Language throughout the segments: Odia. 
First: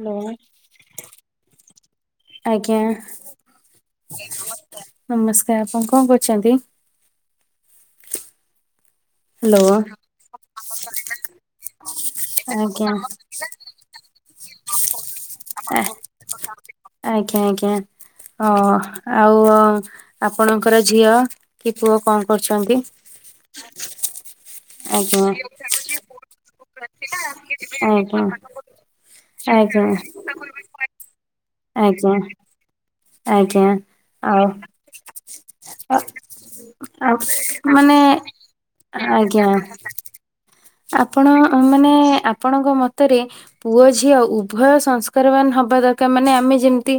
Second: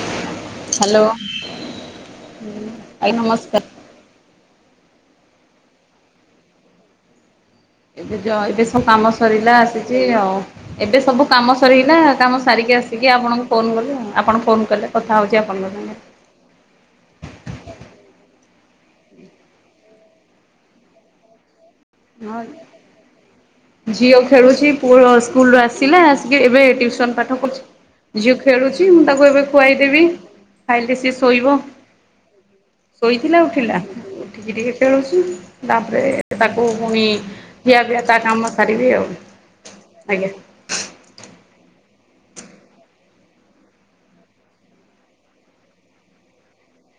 ହ୍ୟାଲୋ। ହ। ଲୋ ଆଜ୍ଞା ଆଇ ନମସ୍କାର। ନମସ୍କାର ଆପଣ କଣ କରୁଚନ୍ତି? ଏବେ ଯ କାମ ସରିଲା ହ୍ୟାଲୋ ଆସିଚି ଆଉ ଏବେ ସବୁ କାମ ସରିଗଲା କାମ ସାରିକି ଆଜ୍ଞା ଆସିକି ଆପଣଙ୍କୁ ଫୋନ ଆପଣ ଫୋନ କଲେ କଥା ହଉଚି ଆପଣଙ୍କ ଆ ସାଙ୍ଗେ। ଆଜ୍ଞା ଆଜ୍ଞା। ଓ ଆଉ ଆପଣଙ୍କର ଝିଅ? ପୁଅ କଣ ହଁ କରୁଚନ୍ତି? ଝିଅ ଖେଳୁଚି ପୁଅ ସ୍କୁଲୁ ଆସିଲା ଆସି କି ଏବେ ଟିୟୁସନ ପାଠ କରୁ ଆଜ୍ଞା ଝିଅ ଖେଳୁଚି ମୁଁ ତାକୁ ଏବେ ଆଜ୍ଞା ଖୁଆଇଦେବି ଖାଇଲେ ସିଏ ଶୋଇବ। ଆଜ୍ଞା ଶୋଇଥିଲା ଆଜ୍ଞା। ଉଠିଲା ଆଉ ଉଠିକି ଟିକେ ଖେଳୁଚି ତାପରେ ତାକୁ ପୁଣି ଆଉ ମାନେ ଖିଆପିଆ ତା କାମ ସାରିବି ଆଉ। ଆଜ୍ଞା। ଆଜ୍ଞା। ଆପଣ ଅ ମାନେ ଆପଣଙ୍କ ମତରେ ପୁଅ ଝିଅ ଉଭୟ ସଂସ୍କାରବାନ ହବ ବା ଦରକାର ମାନେ ଆମେ ଯେମତି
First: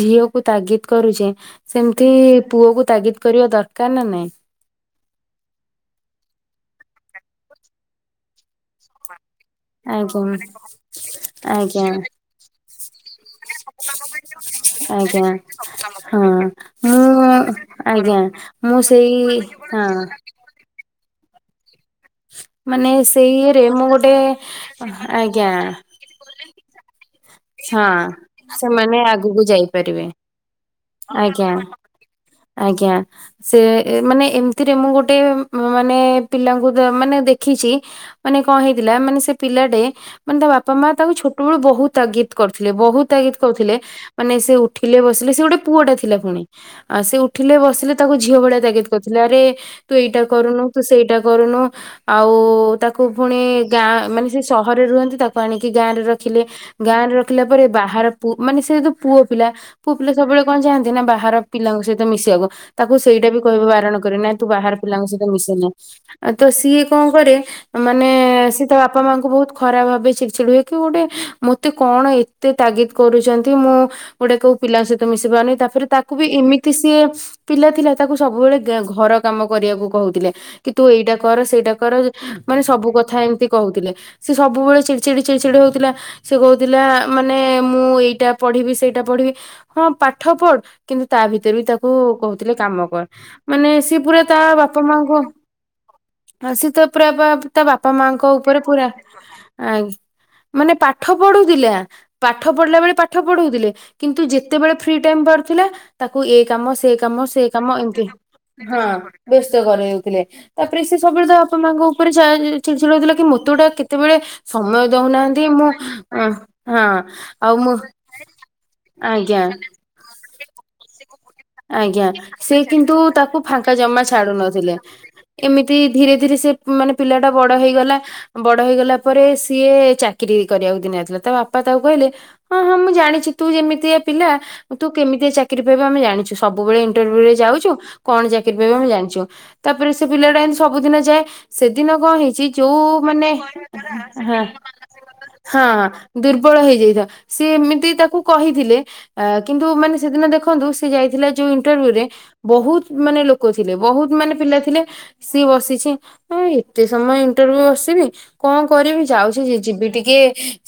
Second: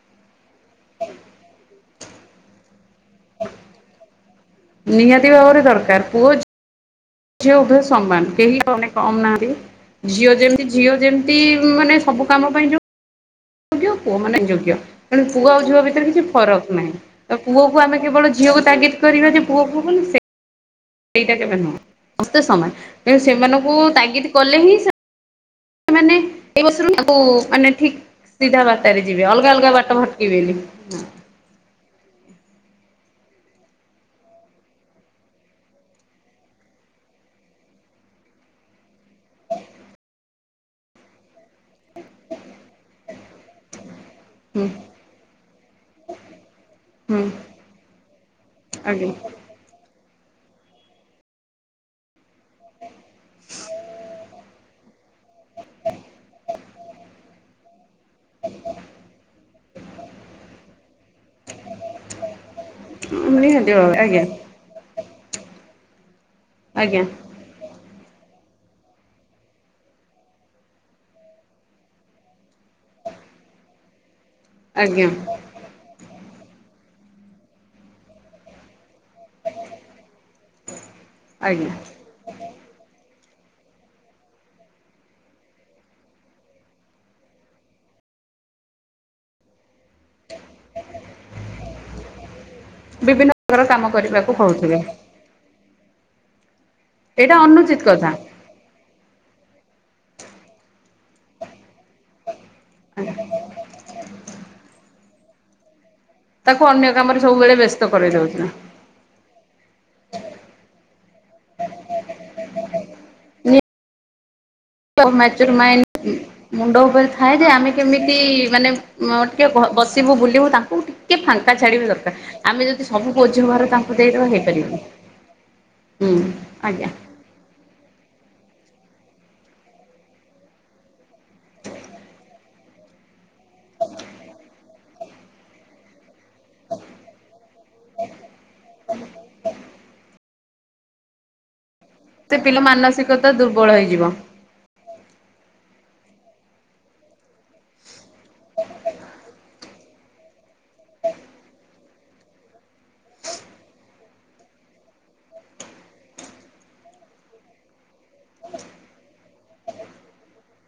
ଝିଅକୁ ତାଗିଦ କରୁଚେ ସେମତି ପୁଅକୁ ତାଗିଦ କରିବା ଦରକାର ନା ନାଇଁ? ନିହାତି ଭାବରେ ଦରକାର ପୁଅ ଝିଅ ଉଭୟ ସମାନ କେହି ମାନେ କମ ନାହାନ୍ତିି ଆଜ୍ଞା ଝିଅ ଯେମତି ଝିଅ ଯେମତି ଆଜ୍ଞା ମାନେ ସବୁ କାମ ପାଇଁ ଯୋ ତେଣୁ ଆଜ୍ଞା ପୁଅ ଆଉ ଝିଅ ଭିତରେ କିଛି ହଁ ଫରକ ନାହିଁ। ତ ମୁଁ ପୁଅକୁ ଆମେ ଆଜ୍ଞା କେବଳ ଝିଅକୁ ମୁ ମୁଁ ତାଗିଦ କରିବା ଯେ ସେଇ ପୁଅ ପୁଅ ହଁ ବୋଲି ସେଇଟା କେବେ ନୁହଁ। ସମସ୍ତେ ସମାନ ମାନେ ତେଣୁ ସେଇ ଇଏରେ ସେମାନଙ୍କୁ ମୁଁ ଗୋଟେ ତାଗିଦ କଲେ ଆଜ୍ଞା [unintelligible] କୁ ମାନେ ହଁ ଠିକ ସିଧା ସେମାନେ ବାଟରେ ଯିବେ ଆଗକୁ ଅଲଗା ଅଲଗା ବାଟ ଯାଇପାରିବେ ଭଟକିବେନି ହଁ। [inaudible] ଆଜ୍ଞା ସେ ଏ ମାନେ ଏମିତିରେ ମୁଁ ଗୋଟେ ମାନେ ପିଲାଙ୍କୁ ଦ ମାନେ ଦେଖ ଦେଖିଚି ମାନେ କଣ ହେଇଥିଲା ମାନେ ସେ ପିଲାଟେ ମାନେ ତା ବାପା ମା ତାକୁ ଛୋଟବେଳୁ ବହୁତ ତାଗିଦ କରୁଥିଲେ ବହୁତ ତାଗିଦ କରୁଥିଲେ ମାନେ ସେ ହୁଁ ଉଠିଲେ ବସିଲେ ସେ ଗୋଟେ ପୁଅଟେ ଥିଲା ଫୁଣି ଆଉ ସେ ହୁଁ ଉଠିଲେ ବସିଲେ ତାକୁ ଝିଅ ଭଳିଆ ତାଗିଦ ଆଜ୍ଞା କରିଥିଲେ ଆରେ ତୁ ଏଇଟା କରୁନୁ ତୁ ସେଇଟା କରୁନୁ ଆଉ ତାକୁ ଫୁଣି ଗାଁ ମାନେ ସେ ସହରରେ ରୁହନ୍ତି ତାକୁ ଆଣିକି ଗାଁ ରେ ରଖିଲେ ଗାଁ ରେ ରଖିଲା ପରେ ବାହାର ପୁ ମାନେ ସେ ଯୋଉ ପୁଅ ପିଲା ପୁଅ ପିଲା ସବୁବେଳେ କଣ ଯାଆନ୍ତି ନା ବାହାର ପିଲାଙ୍କ ସହିତ ମିଶିବାକୁ ତାକୁ ସେଇଟା ବି କହିବା ନିହାତି ଭାବରେ ବାରଣ କରେ ଆଜ୍ଞା। ନାଇଁ ତୁ ବାହାର ପିଲାଙ୍କ ସହିତ ମିଶେନା ଆଉ ତ ସିଏ ଆଜ୍ଞା କଣ କରେ ମାନେ ସେ ତା ବାପା ମାଙ୍କୁ ବହୁତ ଖରାପ ଭାବେ ଚିଡ ଚିଡ୍ ହୁଏ କି ଗୋଟେ ମତେ କଣ ଏତେ ତାଗିଦ କରୁଛନ୍ତି ମୁଁ ଗୋଟେ କୋଉ ପିଲାଙ୍କ ସହିତ ଆଜ୍ଞା ମିଶିପାରୁ ନାହିଁ ତାପରେ ତାକୁ ବି ଇମି କିନ୍ତୁ ସିଏ ପିଲା ଥିଲା ତାକୁ ସବୁବେଳେ ଗେ ଘର କାମ କରିବାକୁ କହୁଥିଲେ କି ତୁ ଏଇଟା କର ଆଜ୍ଞା ସେଇଟା କର ମାନେ ସବୁ କ କଥା ଏମିତି କହୁଥିଲେ ସେ ସବୁବେଳେ ଚିଡଚିଡ ଚିଡଚିଡ ହଉଥିଲା ସେ କହୁଥିଲା ମାନେ ମୁଁ ଏଇଟା ପଢିବି ସେଇଟା ପଢିବି ହଁ ପାଠ ପଢ କିନ୍ତୁ ତା ତା ଭିତରେ ବି ତାକୁ କହୁଥିଲେ କାମ କର ବିଭିନ୍ନ ପ୍ରକାର ମାନେ କାମ ସିଏ ପୁରା କରିବାକୁ ତା କହୁଥିବେ। ବାପା ମାଙ୍କୁ ଆଉ ସେ ତ ପୁରା ବା ଏଇଟା ତା ଅନୁଚିତ ବାପା କଥା ମାଙ୍କ ଉପରେ ପୁରା ଆ ମାନେ ପାଠ ପଢୁଥିଲା ପାଠ ପଢିଲା ବେଳେ ପାଠ ପଢଉଥିଲେ କିନ୍ତୁ ଯେତେବେଳେ ଫ୍ରି [unintelligible] ଥିଲା ତାକୁ ଏ କାମ ଅନ୍ୟ ସେ କାମରେ କାମ ସେ ସବୁବେଳେ କାମ ବ୍ୟସ୍ତ ଏମିତି କରେଇ ଦଉଥିଲା। ହଁ ବ୍ୟସ୍ତ କରେଇ ଦଉଥିଲେ ତାପରେ ସେ ସବୁବେଳେ ତା ବାପ୍ ବାପା ମାଆଙ୍କ ଉପରେ ଯାହା [unintelligible] ଚିଡ଼ଚିଡ ହଉଥିଲା କି ମୋତେ ଗୋଟା କେତେବେଳେ ସମୟ ଦଉନାହାନ୍ତି ମ୍ୟାଚୁର ମୁଁ ମାଇଣ୍ଡ ଅଁ, ମୁଣ୍ଡ ହଁ ଉପରେ ଥାଏ ଯେ ଆଉ ଆମେ ମୁଁ କେମିତି ମାନେ ଅ ଆଜ୍ଞା ଟିକେ ବସିବୁ ବୁଲିବୁ ତାଙ୍କୁ [unintelligible] ଟିକେ ଫାଙ୍କା ଛାଡିବା ବି ଆଜ୍ଞା ଦରକାର ସେ ଆମେ ଯଦି କିନ୍ତୁ ସବୁ ତାକୁ ବୋଝ ଭାର ଫାଙ୍କା ତାଙ୍କୁ ଜମା ଦେଇଦେବା ଛାଡୁ ନଥିଲେ ହେଇପାରିବନି। ଏମିତି ଧୀରେ ହୁଁ ଧୀରେ ସେ ଆଜ୍ଞା ମାନେ ପିଲାଟା ବଡ ହେଇଗଲା ବଡ ହେଇଗଲା ତା ପରେ ସିଏ ଚାକିରି କରିବାକୁ ଦିନେ ଆଇଥିଲା ତା ବାପା ତାକୁ କହିଲେ ହଁ ହଁ ମୁଁ ଜାଣିଛି ତୁ ଯେମିତିଆ ପିଲା ତୁ କେମିତିଆ ଚାକିରି ପାଇବୁ ଆମେ ଜାଣିଛୁ। ସବୁବେଳେ ଇଣ୍ଟରଭ୍ୟୁରେ ଯାଉଛୁ କଣ ଚାକିରି ପାଇବୁ ଆମେ ଜାଣିଛୁ ତାପରେ ସେ ପିଲାଟା ଏମିତି ସବୁଦିନ ଯାଏ ସେ ଦିନ କଣ ସେ ହେଇଛି ପିଲା ଯୋଉ ମାନସିକତା ମାନେ ଦୁର୍ବଳ ହେଇଯିବ। ହଁ ହଁ ଦୁର୍ବଳ ହେଇଯାଇଥିବ ସେ ଏମିତି ତାକୁ କହିଥିଲେ ଅ କିନ୍ତୁ ମାନେ ସେଦିନ ଦେଖ ଖନ୍ତୁ ସେ ଯାଇ ଥିଲା ଯୋଉ ଇଣ୍ଟରଭ୍ୟୁରେ ବହୁତ ମାନେ ଲୋକ ଥିଲେ ବହୁତ ମାନେ ପିଲା ଥିଲେ ସିଏ ବସିଛି ହଁ ଏତେ ସମୟ ଇଣ୍ଟରଭି୍ୟୁ ବସିବି କଣ କରିବି ଯାଉଛି ଯିବି ଟିକେ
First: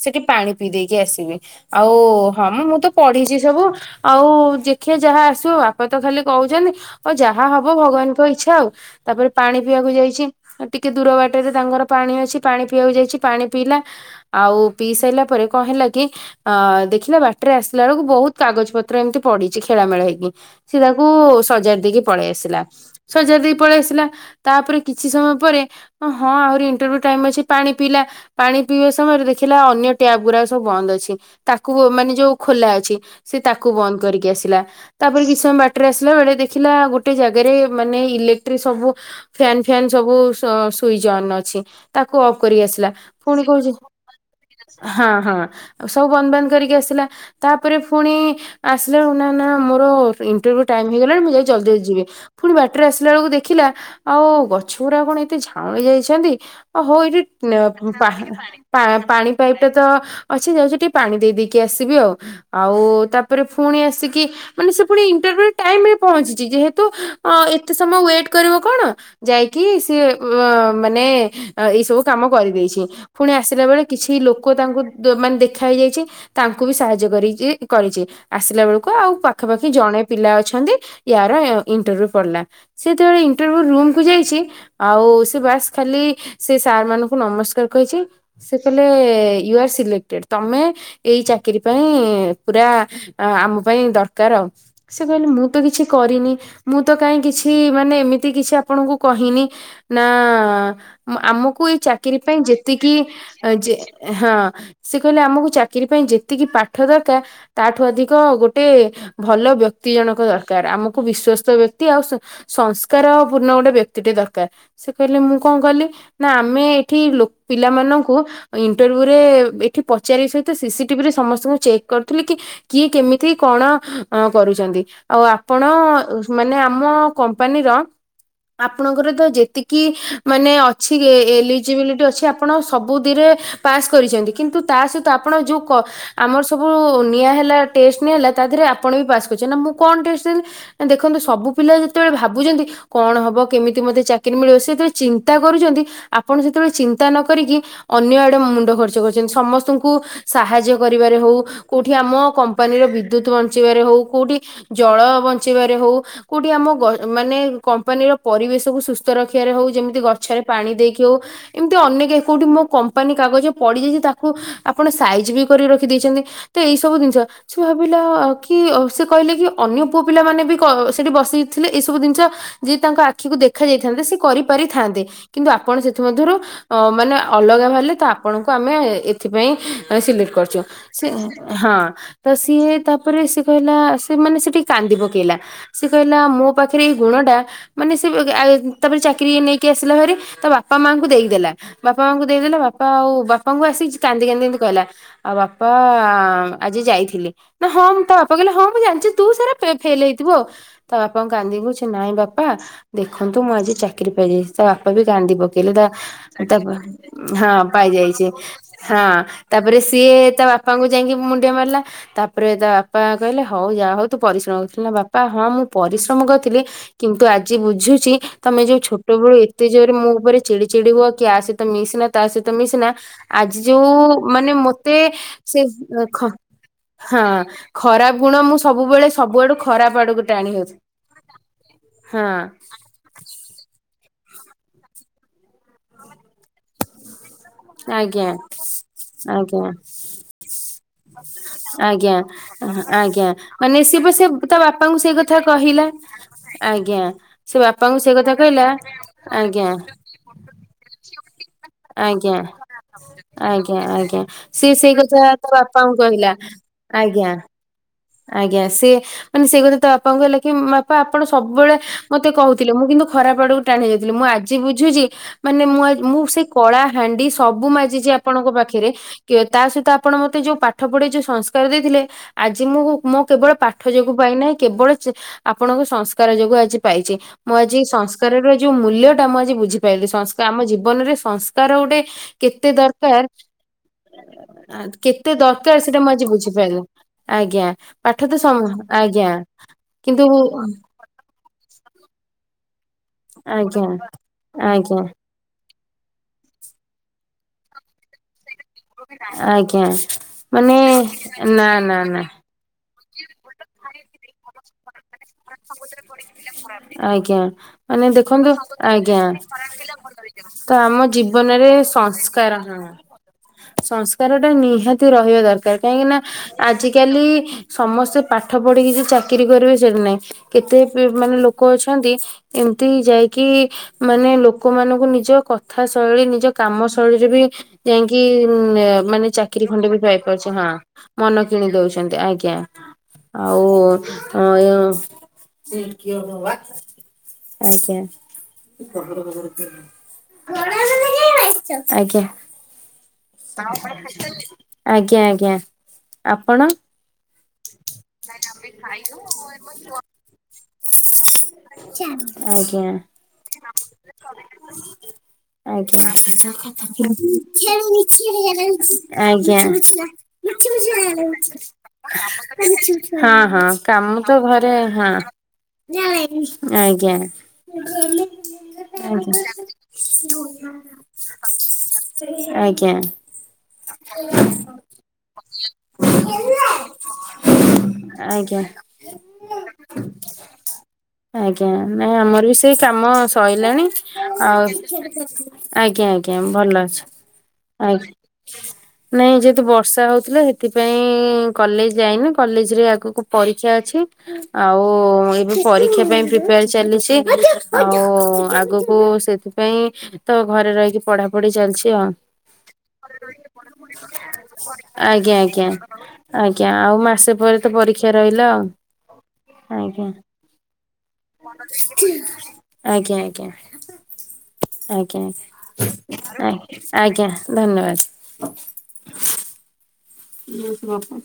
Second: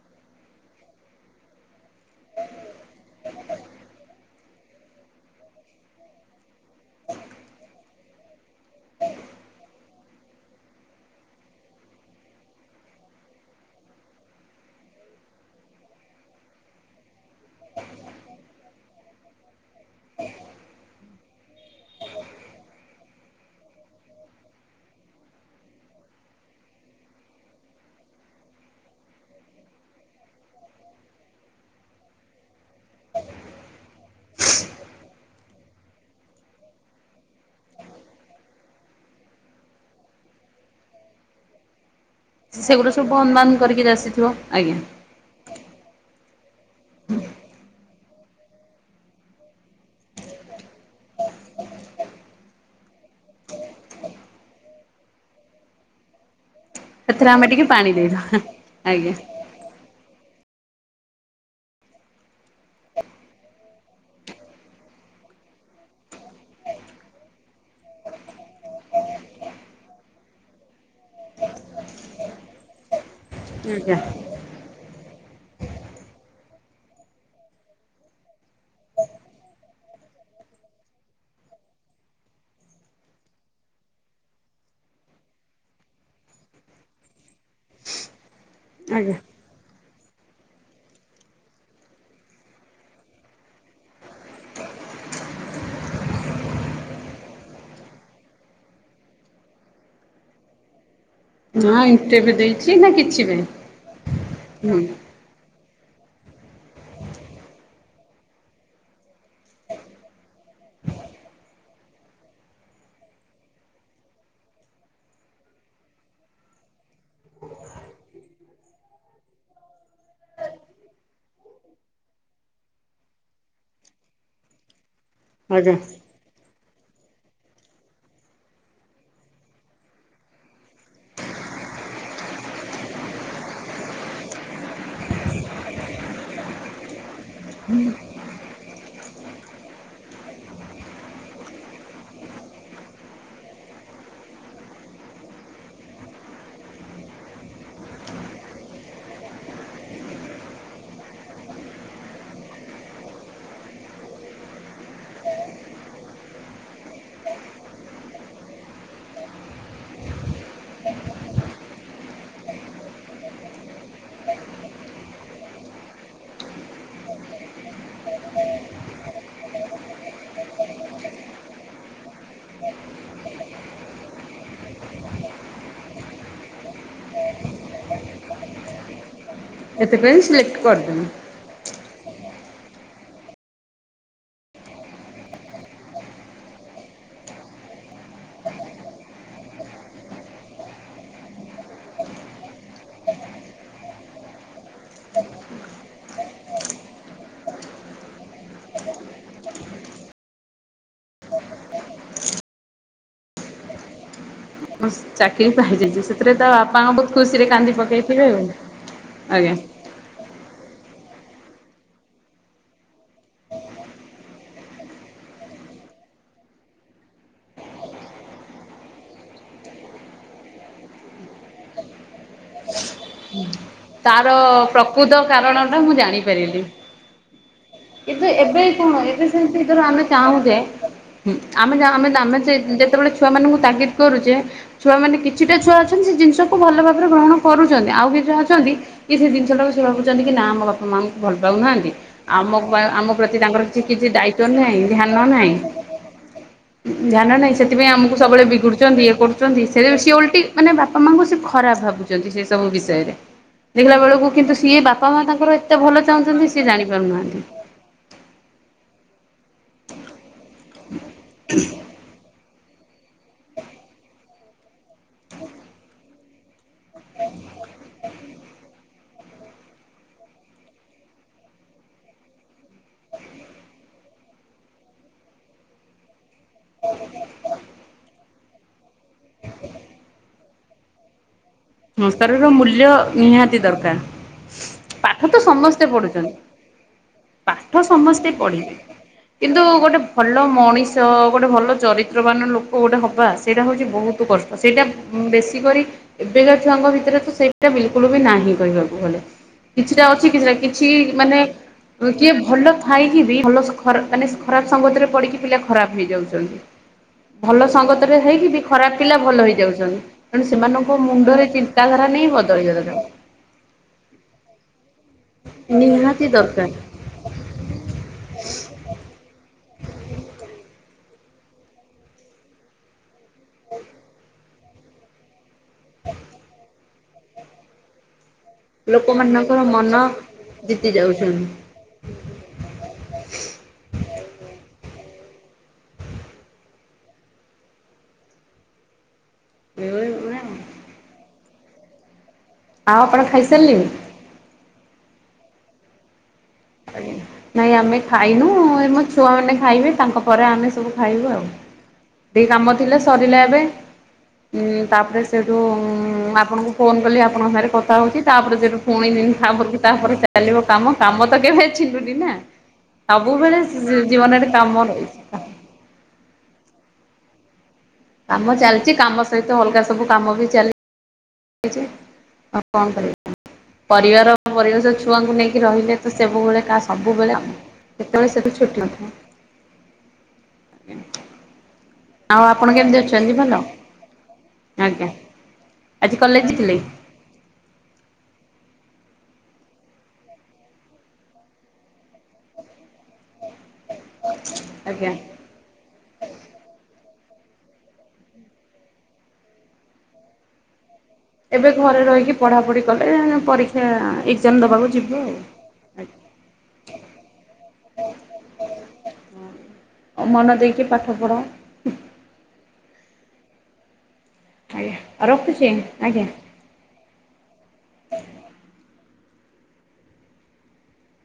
ସେଠି ପା ଣି ପିଇ ଦେଇକି ଆସିବି ଆଉ ହଁ ମୁଁ ତ ପଢିଛି ସବୁ ଆଉ ଦେଖିଆ ଯାହା ଆସ ବ ବାପା ତ ଖାଲି କହୁଛନ୍ତି ହଉ ଯାହା ହବ ଭଗବାନଙ୍କ ଇଚ୍ଛା ଆଉ ତାପରେ ପାଣି ପିଇବାକୁ ଯାଇଛି ଟିକେ ଦୂର ବାଟରେ ତାଙ୍କର ପାଣି ଅଛି ପାଣି ପିଇବାକୁ ଯାଇଛି ପାଣି ପିଇଲା ଆଉ ପିଇ ସାଇଲା ପରେ କହିଲା କି ଅ ଦେଖିଲା ବାଟରେ ଆସିଲା ବେଳକୁ ବହୁତ କାଗଜ ପତ୍ର ଏମିତି ପଡିଛି ଖେଳା ମେଳା ହେଇକି। ସେ ତାକୁ ସଜାଡି ଦେଇକି ପଳେଇ ଆସିଲା। ସଜାଡି ଦେଇକି ପଳେଇ ଆସିଲା ତାପରେ କିଛି ସମୟ ପରେ ହଁ ଆହୁରି ଇଣ୍ଟରଭ୍ୟୁ ଟାଇମ୍ ଅଛି ପାଣି ପିଇଲା ପାଣି ପିଇବା ସମୟରେ ଦେଖିଲା ଅନ୍ୟ ଟ୍ୟାପ ଗୁର ସବୁ ବନ୍ଦ ଅଛି ତାକୁ ମାନେ ଯୋଉ ଖୋଲା ଅଛି ସେ ତାକୁ ବନ୍ଦ କରିକି ଆସିଲା। ତାପରେ କିଛି ସମୟ ବାଟରେ ଆସିଲା ବେଳେ ଦେଖିଲା ଗୋଟେ ଜାଗାରେ ମାନେ ଇଲେକ୍ଟ୍ରି ସବୁ ଫ୍ୟାନ ଫ୍ୟାନ ସ ସବୁ ସ- ସୁଇଜ୍ ଅନ୍ ଅଛି। ତାକୁ ଅଫ୍ କରିକି ଆସିଲା ସେଗୁଡା ସବୁ ବନ୍ଦ ପୁଣି ବାନ୍ଦ କହୁଛି କରିକି ଆସିଥିବ ଆଜ୍ଞା ହଁ ହଁ। ସବୁ ବନ୍ଦ ବାନ୍ଦ କରିକି ଆସିଲା ତାପରେ ଫୁଣି ଆସିଲାଉନୁ ନା ନା। ମୋର ଇଣ୍ଟରବ୍ୟୁ ଟାଇମ୍ ହେଇଗଲାଣି ମୁଁ ଯାଇ ଜଲ୍ଦୀ ଜଲ୍ଦୀ ଯିବି ପୁଣି ବଟରେ ଆସିଲା ବଳକୁ ଦେଖିଲା ଆଉ ଗ ଛ ଗୁରା କଣ ଏତେ ଝାଉଁଳି ଯାଇଛନ୍ତି? ଓ ହଉ ଏଇଠି ସେଥିରେ ଆମେ ଟିକେ ପାଣି ଦେଇଦବା। ଆଜ୍ଞା ପାଣି ପାଇପ ଟା ତ ଅଛି ଯାଉଛି ଟିକେ ପାଣି ଦେଇ ଦେଇେଇକି ଆସିବି ଆଉ ଆଉ ତାପରେ ଫୁଣି ଆସିକି ମାନେ ସେ ପୁଣି ଇଣ୍ଟରବ୍ୟୁରେ ଟାଇମ୍ ରେ ପହଞ୍ଚିଛି ଯେହେତୁ ଏତେ ସମୟ ୱେଟ କରିବ କଣ ଯାଇକି କି ସିଏ ଅ-ମାନେ ଏଇ ସବୁ କାମ କରିଦେଇଛି। ପୁଣି ଆସିଲା ବେଳେ ଆଜ୍ଞା କିଛି ଲୋକ ତାଙ୍କୁ ଦ ମାନେ ଦେଖା ହେଇଯାଇଛି ତାଙ୍କୁ ବି ସାହାଯ୍ୟ କରିଛି କରିଛି ଆସିଲା ବେଳକୁ ଆଉ ପା ପାଖାପାଖି ଜଣେ ପିଲା ଅଛନ୍ତି ୟାର ଇଣ୍ଟରଭ୍ୟୁ ପଡିଲା ସେତେବେଳେ ଇଣ୍ଟରଭ୍ୟୁ ରୁମକୁୁ ଯାଇଛି ଆଉ ସେ ବାସ୍ ଖାଲି ସେ ସାର୍ ମାନଙ୍କୁ ନମସ୍କାର କହିଚି। ସେ କହଲେ ଆଜ୍ଞା ୟୁ ଆର୍ ସିଲେକ୍ଟ ତମେ ଏଇ ଚାକିର ପାଇଁ ପୁରା ଆମ ପାଇଁ ଦର କାର ଅ ସେ କହିଲେ ମୁଁ ତ କିଛି କରିନି ମୁଁ ତ କାଇହିଁ କିଛି ମାନେ ଏମିତି କିଛି ଆପଣଙ୍କୁ କ ହିନି ନା ଆମକୁ ନା ଏଇ ଚାକିରି ଇଣ୍ଟରଭ୍ୟୁ ପାଇଁ ଦେଇଛି ନା ଯେତିକି କିଛି ପାଇଁ ଯେ-ହଁ ହୁଁ। ସେ କହିଲେ ଆମକୁ ଚା ଚାକିରି ପାଇଁ ଯେତିକି ପାଠ ଦରକାର ତାଠୁ ଅଧିକ ଗୋଟେ ଭଲ ବ୍ୟକ୍ତି ଜଣକ ଦରକାର ଆମକୁ ବିଶ୍ଵସ୍ତ ବ୍ୟକ୍ତି ଆଉ ସଂସ୍କାର ପୂର୍ଣ୍ଣ ଗୋଟେ ବ୍ୟକ୍ତିଟେ ଦରକାର୍ ସେ କହିଲେ ମୁଁ କଣ କଲି ନା ଆମେ ଏଠି ଲ- ପିଲାମାନଙ୍କୁ ଇଣ୍ଟରବ୍ୟୁରେ ଏଠି ପଚାରିଆ ସହିତ ସିସିଟିଭି ରେ ସମସ୍ତଙ୍କୁ ଚେକ୍ କରୁଥିଲୁ କି କିଏ କେମିତି କଣ? ଅ କରୁଛନ୍ତି ଆଉ ଆପଣ ଆଜ୍ଞା। ମାନେ ଆମ କମ୍ପାନୀର ଆପଣଙ୍କର ତ ଯେତିକି ମାନେ ଅଛି ଏଲିଜିବିଲିଟି ଅଛି ଆପଣ ସବୁଥିରେ ପାସ୍ କରିଛନ୍ତି କିନ୍ତୁ ତା ସହିତ ଆପଣ ଯଉ କ- ଆମର ସବୁ ନିଆ ହେଲା ଟେଷ୍ଟ ନିଆ ହେଲା ତାଧିରେ ଆପ୍ ଆପଣ ବି ପାସ୍ କରିଛନ୍ତି ମୁଁ କଣ ଟେଷ୍ଟ ଦେଲି ନା ଦେଖନ୍ତୁ ସବୁ ପିଲା ଯେତେଏଳେ ଭାବୁଛନ୍ତି କଣ ହବ କେମିତି ମତେ ଚାକିରି ମିଳିବ ସେ ଯେତେ ବେଳେ ଚିନ୍ତା କରୁଛନ୍ତି ଆପଣ ସେତେବେଳେ ଚିନ୍ତା ନ କରିକି ଅନ୍ୟ ଆଡେ ମୁଣ୍ଡ ଖର୍ଚ୍ଚ କରିଛନ୍ତି ସମସ୍ତଙ୍କୁ ସାହାଯ୍ୟ କରିବାରେ ହଉ କୋଉଠି ଆମ କମ୍ପାନୀର ବିଦ୍ୟୁତ୍ ବ ଚେଇଁବାରେ ହଉ କୋଉଠି ଜଳ ବଞ୍ଚେଇଁବାରେ ହଉ କୋଉଠି ଆମ ଗ- କମ୍ପାନୀର ପରିବେ ଶ ସବୁ ସୁସ୍ଥ ରଖିବାରେ ହଉ ଯେମିତି ଗଛରେ ପାଣି ଦେଇକି ହଉ ଏମିତି ଅନେକ କୋଉଠି ମୋ କମ୍ପାନୀ କାଗଜ ପଡିଯାଇଛି ତାକୁ ଆପଣ ସାଇଜ ବି କରି ରଖି ଦେଇଛନ୍ତି ତ ଏଇ ସବୁ ଜିନିଷ ସେ ଭାବିଲା ଆଉ କି ଅ ସେ କହିଲେ କି ଅନ୍ୟ ପୁଅ ପିଲା ମାନେ ବି କ ସେଠି ବସିକି ଥିଲେ ଏଇ ସବୁ ଜିନିଷ ଯେ ତାଙ୍କ ଆଖିକୁ ଦେ ଦେଖା ଯାଇଥାନ୍ତେ ସେ କରିପାରିଥାନ୍ତେ କିନ୍ତୁ ଆପଣ ସେଥିମଧ୍ୟ ରୁ ଅ- ମାନେ ଅଲଗା ବାହାରିଲେ ତ ଆପଣଙ୍କୁ କୁ ଆମେ ସେଥି ପାଇଁ ଏଥିପାଇଁ ସିଲେକ୍ଟ କରିଚୁ କରିଦେଲି ତ ସିଏ ତାରେ ସେ କହିଲା ସେ ମାନେ ସେଠି କାନ୍ଦି ପକେଇଲା ସେ କହିଲା ମୋ ପାଖରେ ଏଇ ଗୁଣ ଟା ମାନେ ସେ ଆ [unintelligible] ତାପରେ ଚାକିରି ନେଇକି ଆସିଲା ଭାରି ତା ବାପା ମାଙ୍କୁ ଦେଇଦେଲା ବାପା ମାଙ୍କୁ ଦେଇଦଲା ବାପା ହଉ ବାପାଙ୍କୁ ଆସି କାନ୍ଦି କାନ୍ଦି ଏମତି କହିଲା ଆଉ ବାପା ଆ- ଆଜି ଯାଇଥିଲି। ହଁ ମୁଁ ତା ବାପା କହିଲେ ହଁ ମୁଁ ଜାଣିଛି ତୁ ସାରା ଫେ-ଫେଲ ହେଇଥିବୁ ଆଉ ବାପାଙ୍କୁ କାନ୍ଦିିକି କହୁଛି ନାଇ ବାପା ଦେଖନ୍ତୁ ମୁଁ ଆଜି ଚାକିରି ପାଇଯାଇ ତା ବାପା ମୁଁ ବି କାନ୍ଦି ଚାକିରି ପକେଇଲେ ତା ପାଇଯାଇଛି ସେଥିରେ ତା ବାପାଙ୍କ ବହୁତ ଖୁସିରେ ହଁ କାନ୍ଦି ପକେଇଥିବେ ପାଇଯାଇଛି ଆଉ। ହାଁ। ଆଜ୍ଞା ତାପରେ ସିଏ ତା ବାପାଙ୍କୁ ଯାଇକି ମୁଣ୍ଡିଆ ମାରିଲା ତାପ ତାପରେ ତା ବାପା କହିଲେ ହଉ ଯାହା ହଉ ତୁ ପରିଶ୍ରମ କରୁଥିଲୁ ନା ବାପା ହଁ ମୁଁ ପରିଶ୍ରମ କରିଥିଲି କିନ୍ତୁ ଆ ଆଜି ବୁଝୁଛି ତମେ ଯୋଉ ଛୋଟ ବେଳୁ ଏତେ ଜୋରେ ମୋ ଉପରେ ଚିଡି ଚିଡି ହୁଅ କି ଆ ସହିତ ମିଶନା ତା ସ ତମେ ସିନା ଆଜି ଯୋଉ ତାର ମାନେ ମୋତେ ପ୍ରକୃତ କାରଣ ସେ ଟା ମୁଁ ରଖ। ଜାଣିପାରିଲି। ହଁ ଖରାପ କିନ୍ତୁ ଗୁଣ ମୁଁ ଏବେ କଣ ସବୁବେଳେ ସବୁଆଡୁ ଖରାପ ଆଡକୁ ଟାଣି ହେଉଛି। ହୁଁ ଆମେ [unintelligible] ଯେତେବେଳେ ଛୁଆ ମାନଙ୍କୁ ତାଗିଦ୍ କରୁଚେ ଛୁଆ ମାନେ କିଛିଟା ଛୁଆ ଅଛନ୍ତି ସେ ଜିନିଷକୁ ଭଲ ଭାବରେ ଗ୍ରହଣ କରୁଛନ୍ତି ଆଉ ଆଜ୍ଞା କିଛି ସେ ଜିନିଷ ଆଜ୍ଞା ସେ ଭାବୁଛନ୍ତି ନା ଆମ ବାପା ମା ଆମକୁ ଭଲ ପାଉ ନାହାନ୍ତି ଆଜ୍ଞା ଆମକୁ ଆମ ଆଜ୍ଞା ପ୍ରତି ତାଙ୍କର ତାଙ୍କର ମାନେ ସିଏ କିଛି ବା ସେ ଦାୟିତ୍ଵ ତା ନାହିଁ ବାପାଙ୍କୁ ସେଇ ଧ୍ୟାନ କଥା ନାହିଁ। କହିଲା ଆଜ୍ଞା ଧ୍ଯ। ନ ନାହିଁ ସେ ସେଥିପାଇଁ ବାପାଙ୍କୁ ସେ ଆମକୁ କଥା ସବୁବେଳେ କହିଲା ବିଗୁଡୁଛନ୍ତି ଇଏ କରୁଛନ୍ତି ଆଜ୍ଞା ସେ ସିଏ ଓଲଟି ମାନେ ବାପା ମାଙ୍କୁ ସେ ଖରାପ ଭାବୁଛନ୍ତି ଆଜ୍ଞା ସେ ସବୁ ବିଷୟରେ। ଆଜ୍ଞା ଦେଖିଲା ଆଜ୍ଞା ବେଳକୁ କିନ୍ତୁ ସିଏ ସେଇ ବାପା ମା କଥା ତା ତାଙ୍କର ଏତେ ବାପାଙ୍କୁ ଭଲ କହିଲା ଚାହୁଁଛନ୍ତି ସିଏ ଜାଣି ଆଜ୍ଞା ପାରୁନାହାନ୍ତି। ଆଜ୍ଞା ସିଏ ମାନେ ସେ କଥା ତା ବାପାଙ୍କୁ ହେଲା କି ବାପା ଆପଣ ସବୁବେଳେ ମତେ କହୁ ମୁଁ କିନ୍ତୁ ଖରାପ ଆଡ଼କୁ ଟାଣି ଯାଇଥିଲି ମୁଁ ଆଜି ବୁଝୁଛି ମାନେ ମୁଁ ମୁଁ ସେ କଳା ହାଣ୍ଡି ସବୁ ମାଜିଛି ଆପଣଙ୍କ ପାଖରେ। ତା ସହିତ ଆପଣ ମତେ ଯୋଉ ପାଠ ପଢେଇ ଯୋଉ ସଂସ୍କାର ଦେଇଥିଲେ ଆ ଆଜି ମୁଁ ମୁଁ କେବଳ ପାଠ ଯୋଗୁ ପାଇନାହିଁ କେବଳ ଆପଣଙ୍କ ସଂସ୍କାର ଯୋଗୁଁ ଆଜି ପାଇଚି। ଆଜି ସଂସ୍କାରର ଯେଉଁ ମୂଲ୍ୟ ଟା ମୁଁ ଆଜି ବୁଝିପାରିଲି ଆମ ଜୀବନରେ ତାର ଗୋଟେ ସଂସ୍କାରର କେତେ ମୂଲ୍ୟ ଦରକାର? ନିହାତି ଦରକାର ପାଠ କେତେ ତ ଦରକାର ସମସ୍ତେ ସେଇଟା ମୁଁ ଆଜି ପଢୁଛନ୍ତି ବୁଝିପାରିଲି। ଆଜ୍ଞା ପାଠ ସମସ୍ତେ ତ ସମ ପଢିଲେ ଆଜ୍ଞା କିନ୍ତୁ ଗୋଟେ କିନ୍ତୁ ଭଲ ମଣିଷ ଗୋଟେ ଭଲ ଚ଼ରିତ୍ର ବାନ ଲୋକ ଗୋଟେ ହବା ସେଇଟା ଆଜ୍ଞା ହେଉଛି ବହୁତ କଷ୍ଟ ସେଇଟା ଆଜ୍ଞା। ବେଶୀ କରି ପିଲା ଛୁଆଙ୍କ ଭିତରେ ତ ସେଇଟା ବିଲ୍‌କୁଲ ବି ନାହିଁ କହିବାକୁ ଗଲେ। ଆଜ୍ଞା କିଛି ଟା ଅଛି କିଛିଟା ମାନେ କିଛି ମାନେ ନା ନା ନା। କିଏ ଭଲ ଥାଇକି ବି ଭଲ ମାନେ ଖରାପ ସଙ୍ଗ କତିରେ ପଡିକି ହେଲେ ଖରାପ ହେଇଯାଉଛନ୍ତି। ଆଜ୍ଞା ଭଲ ମାନେ ସଙ୍ଗତରେ ହେଇକି ଦେଖନ୍ତୁ ବି ଖରାପ ପିଲା ଆଜ୍ଞା ଭଲ ସବୁ ଖରାପ ଥିଲେ ହେଇଯାଉଛନ୍ତି। ଭଲ ତେଣୁ ହେଇଯାଉ। ସେମାନଙ୍କ ଆମ ମୁଣ୍ଡରେ ଜୀବନରେ ଚିନ୍ତାଧାରା ନେଇ ସଂସ୍କାର ବଦଳିବା ହୁଁ ଦରକାର ସଂସ୍କାର ଟା ନିହାତି ରହିବା ରହିବା ଦରକାର କାହିଁକି ନା ନିହାତି ଦରକାର। ଆଜିକାଲି ସମସ୍ତେ ପାଠ ପଢ଼ି ଚାକିରି ପରିବେଶ ସେଇଠି ନାଇଁ। କେତେ ମାନେ ଲୋକ ଅଛନ୍ତି ଏମିତି ଯାଇକି ମାନେ ଲୋକମାନଙ୍କୁ ନିଜ କଥା କଥା ଶୈଳୀ ନିଜ କାମ ଶୈଳୀରେ ବି ଯାଇକି କି ମାନେ ଲୋକମାନଙ୍କର ଚାକିରୀ ଖଣ୍ଡେ ମନ ବି ପାଇପାରୁଛି ହଁ ଜିତି ମନ ଯାଉଛନ୍ତି କିଣି ଦଉଛନ୍ତି ଆଜ୍ଞା। ଆଉ ଆଜ୍ଞା। ଏଭଳି ମାନେ ଆଜ୍ଞା। ଆଉ ଆପଣ ଖାଇସାରିଲେଣି? ଆଜ୍ଞା ଆଜ୍ଞା। ଆପଣ ଆଜ୍ଞା ନାଇଁ ଆମେ ଖାଇନୁ ଏ ମୋ ଛୁଆ ମାନେ ଖାଇବେ ତାଙ୍କ ପରେ ଆମେ ସବୁ ଖାଇବୁ ଆଉ ଟିକେ କାମ ଆଜ୍ଞା ଥିଲା ସରିଲା ଏବେ। ଉଁ ତାପରେ ସେଇଠୁ ଆପଣଙ୍କୁ ଫୋନ୍‌ କଲି ଆପଣଙ୍କ ସାଙ୍ଗରେ କଥା ହଉଛି ତାପରେ ସେଠୁ ପୁଣି ଆଜ୍ଞା ତାପରକୁ ତାପର ଚାଲିବ କାମ କାମ ତ ଆଜ୍ଞା କେବେ ଛିଣ୍ଡୁନି ନା ହଁ ସବୁବେଳେ ହଁ ଜୀବନରେ କାମ ରହିଛି। ଜାଣିନି ଆଜ୍ଞା। କାମ ଚାଲିଛି କାମ ଆଜ୍ଞା ସହିତ ଅଲଗା ସବୁ କାମ ବି ଚାଲି ଛି ଆଉ କଣ ଆଜ୍ଞା କରିବା? ପରିବାର ପରିବେଶ ଛୁଆଙ୍କୁ ନେଇକି ରହିଲେ ତ ସବୁବେଳେ କା ସବୁବେଳେ କେତେବେଳେ ସେଠି ଆଜ୍ଞା। ଛୁଟି ନ ଥାଏ। ଆଜ୍ଞା। ନାଇଁ ଆଉ ଆମର ବି ଆପଣ ସେଇ କେମିତି କାମ ଅଛନ୍ତି ଭଲ? ସରିଲାଣି ଆଉ ଆଜ୍ଞା ଆଜ୍ଞା ଆଜି ଆଜ୍ଞା କଲେଜ ଯାଇଥିଲେ? ଭଲ। ଆଜ୍ଞା। ନାଇଁ ଯେହେତୁ ବର୍ଷା ହଉଥିଲା ସେଥିପାଇଁ କଲେଜ ଯାଇନି କଲେଜ୍‌ ରେ ଆଗକୁ ପରୀକ୍ଷା ପରୀକ୍ଷା ଅଛି ଆଉ ଆଜ୍ଞା। ଏବେ ପରୀକ୍ଷା ପାଇଁ ପ୍ରିପେର୍ ଚାଲି ଛି ଆଉ ଆଗକୁ ସେଥିପାଇଁ ତ ଘରେ ରହିିକି ଏବେ ପଢାପଢ଼ିଚାଲିଛି ଘରେ ଆଉ। ରହିକି ପଢ଼ାପଢ଼ି କଲେ ପରୀକ୍ଷା ଏକ୍ଜାମ ଦେବାକୁ ଯିବୁ ଆଉ। ଆଜ୍ଞା ଆଜ୍ଞା। ଆଜ୍ଞା ଆଉ ମାସେ ପରେ ତ ପରୀକ୍ଷା ରହିଲା ଆଉ। ଆଜ୍ଞା ମନ ଦେଇକି ଟିକେ ପାଠ ପଢ଼ ଆଜ୍ଞା ଆଜ୍ଞା। ଆଜ୍ଞା ଆଜ୍ଞା ଆଜ୍ଞା ଧନ୍ୟବାଦ। ଓହୋ।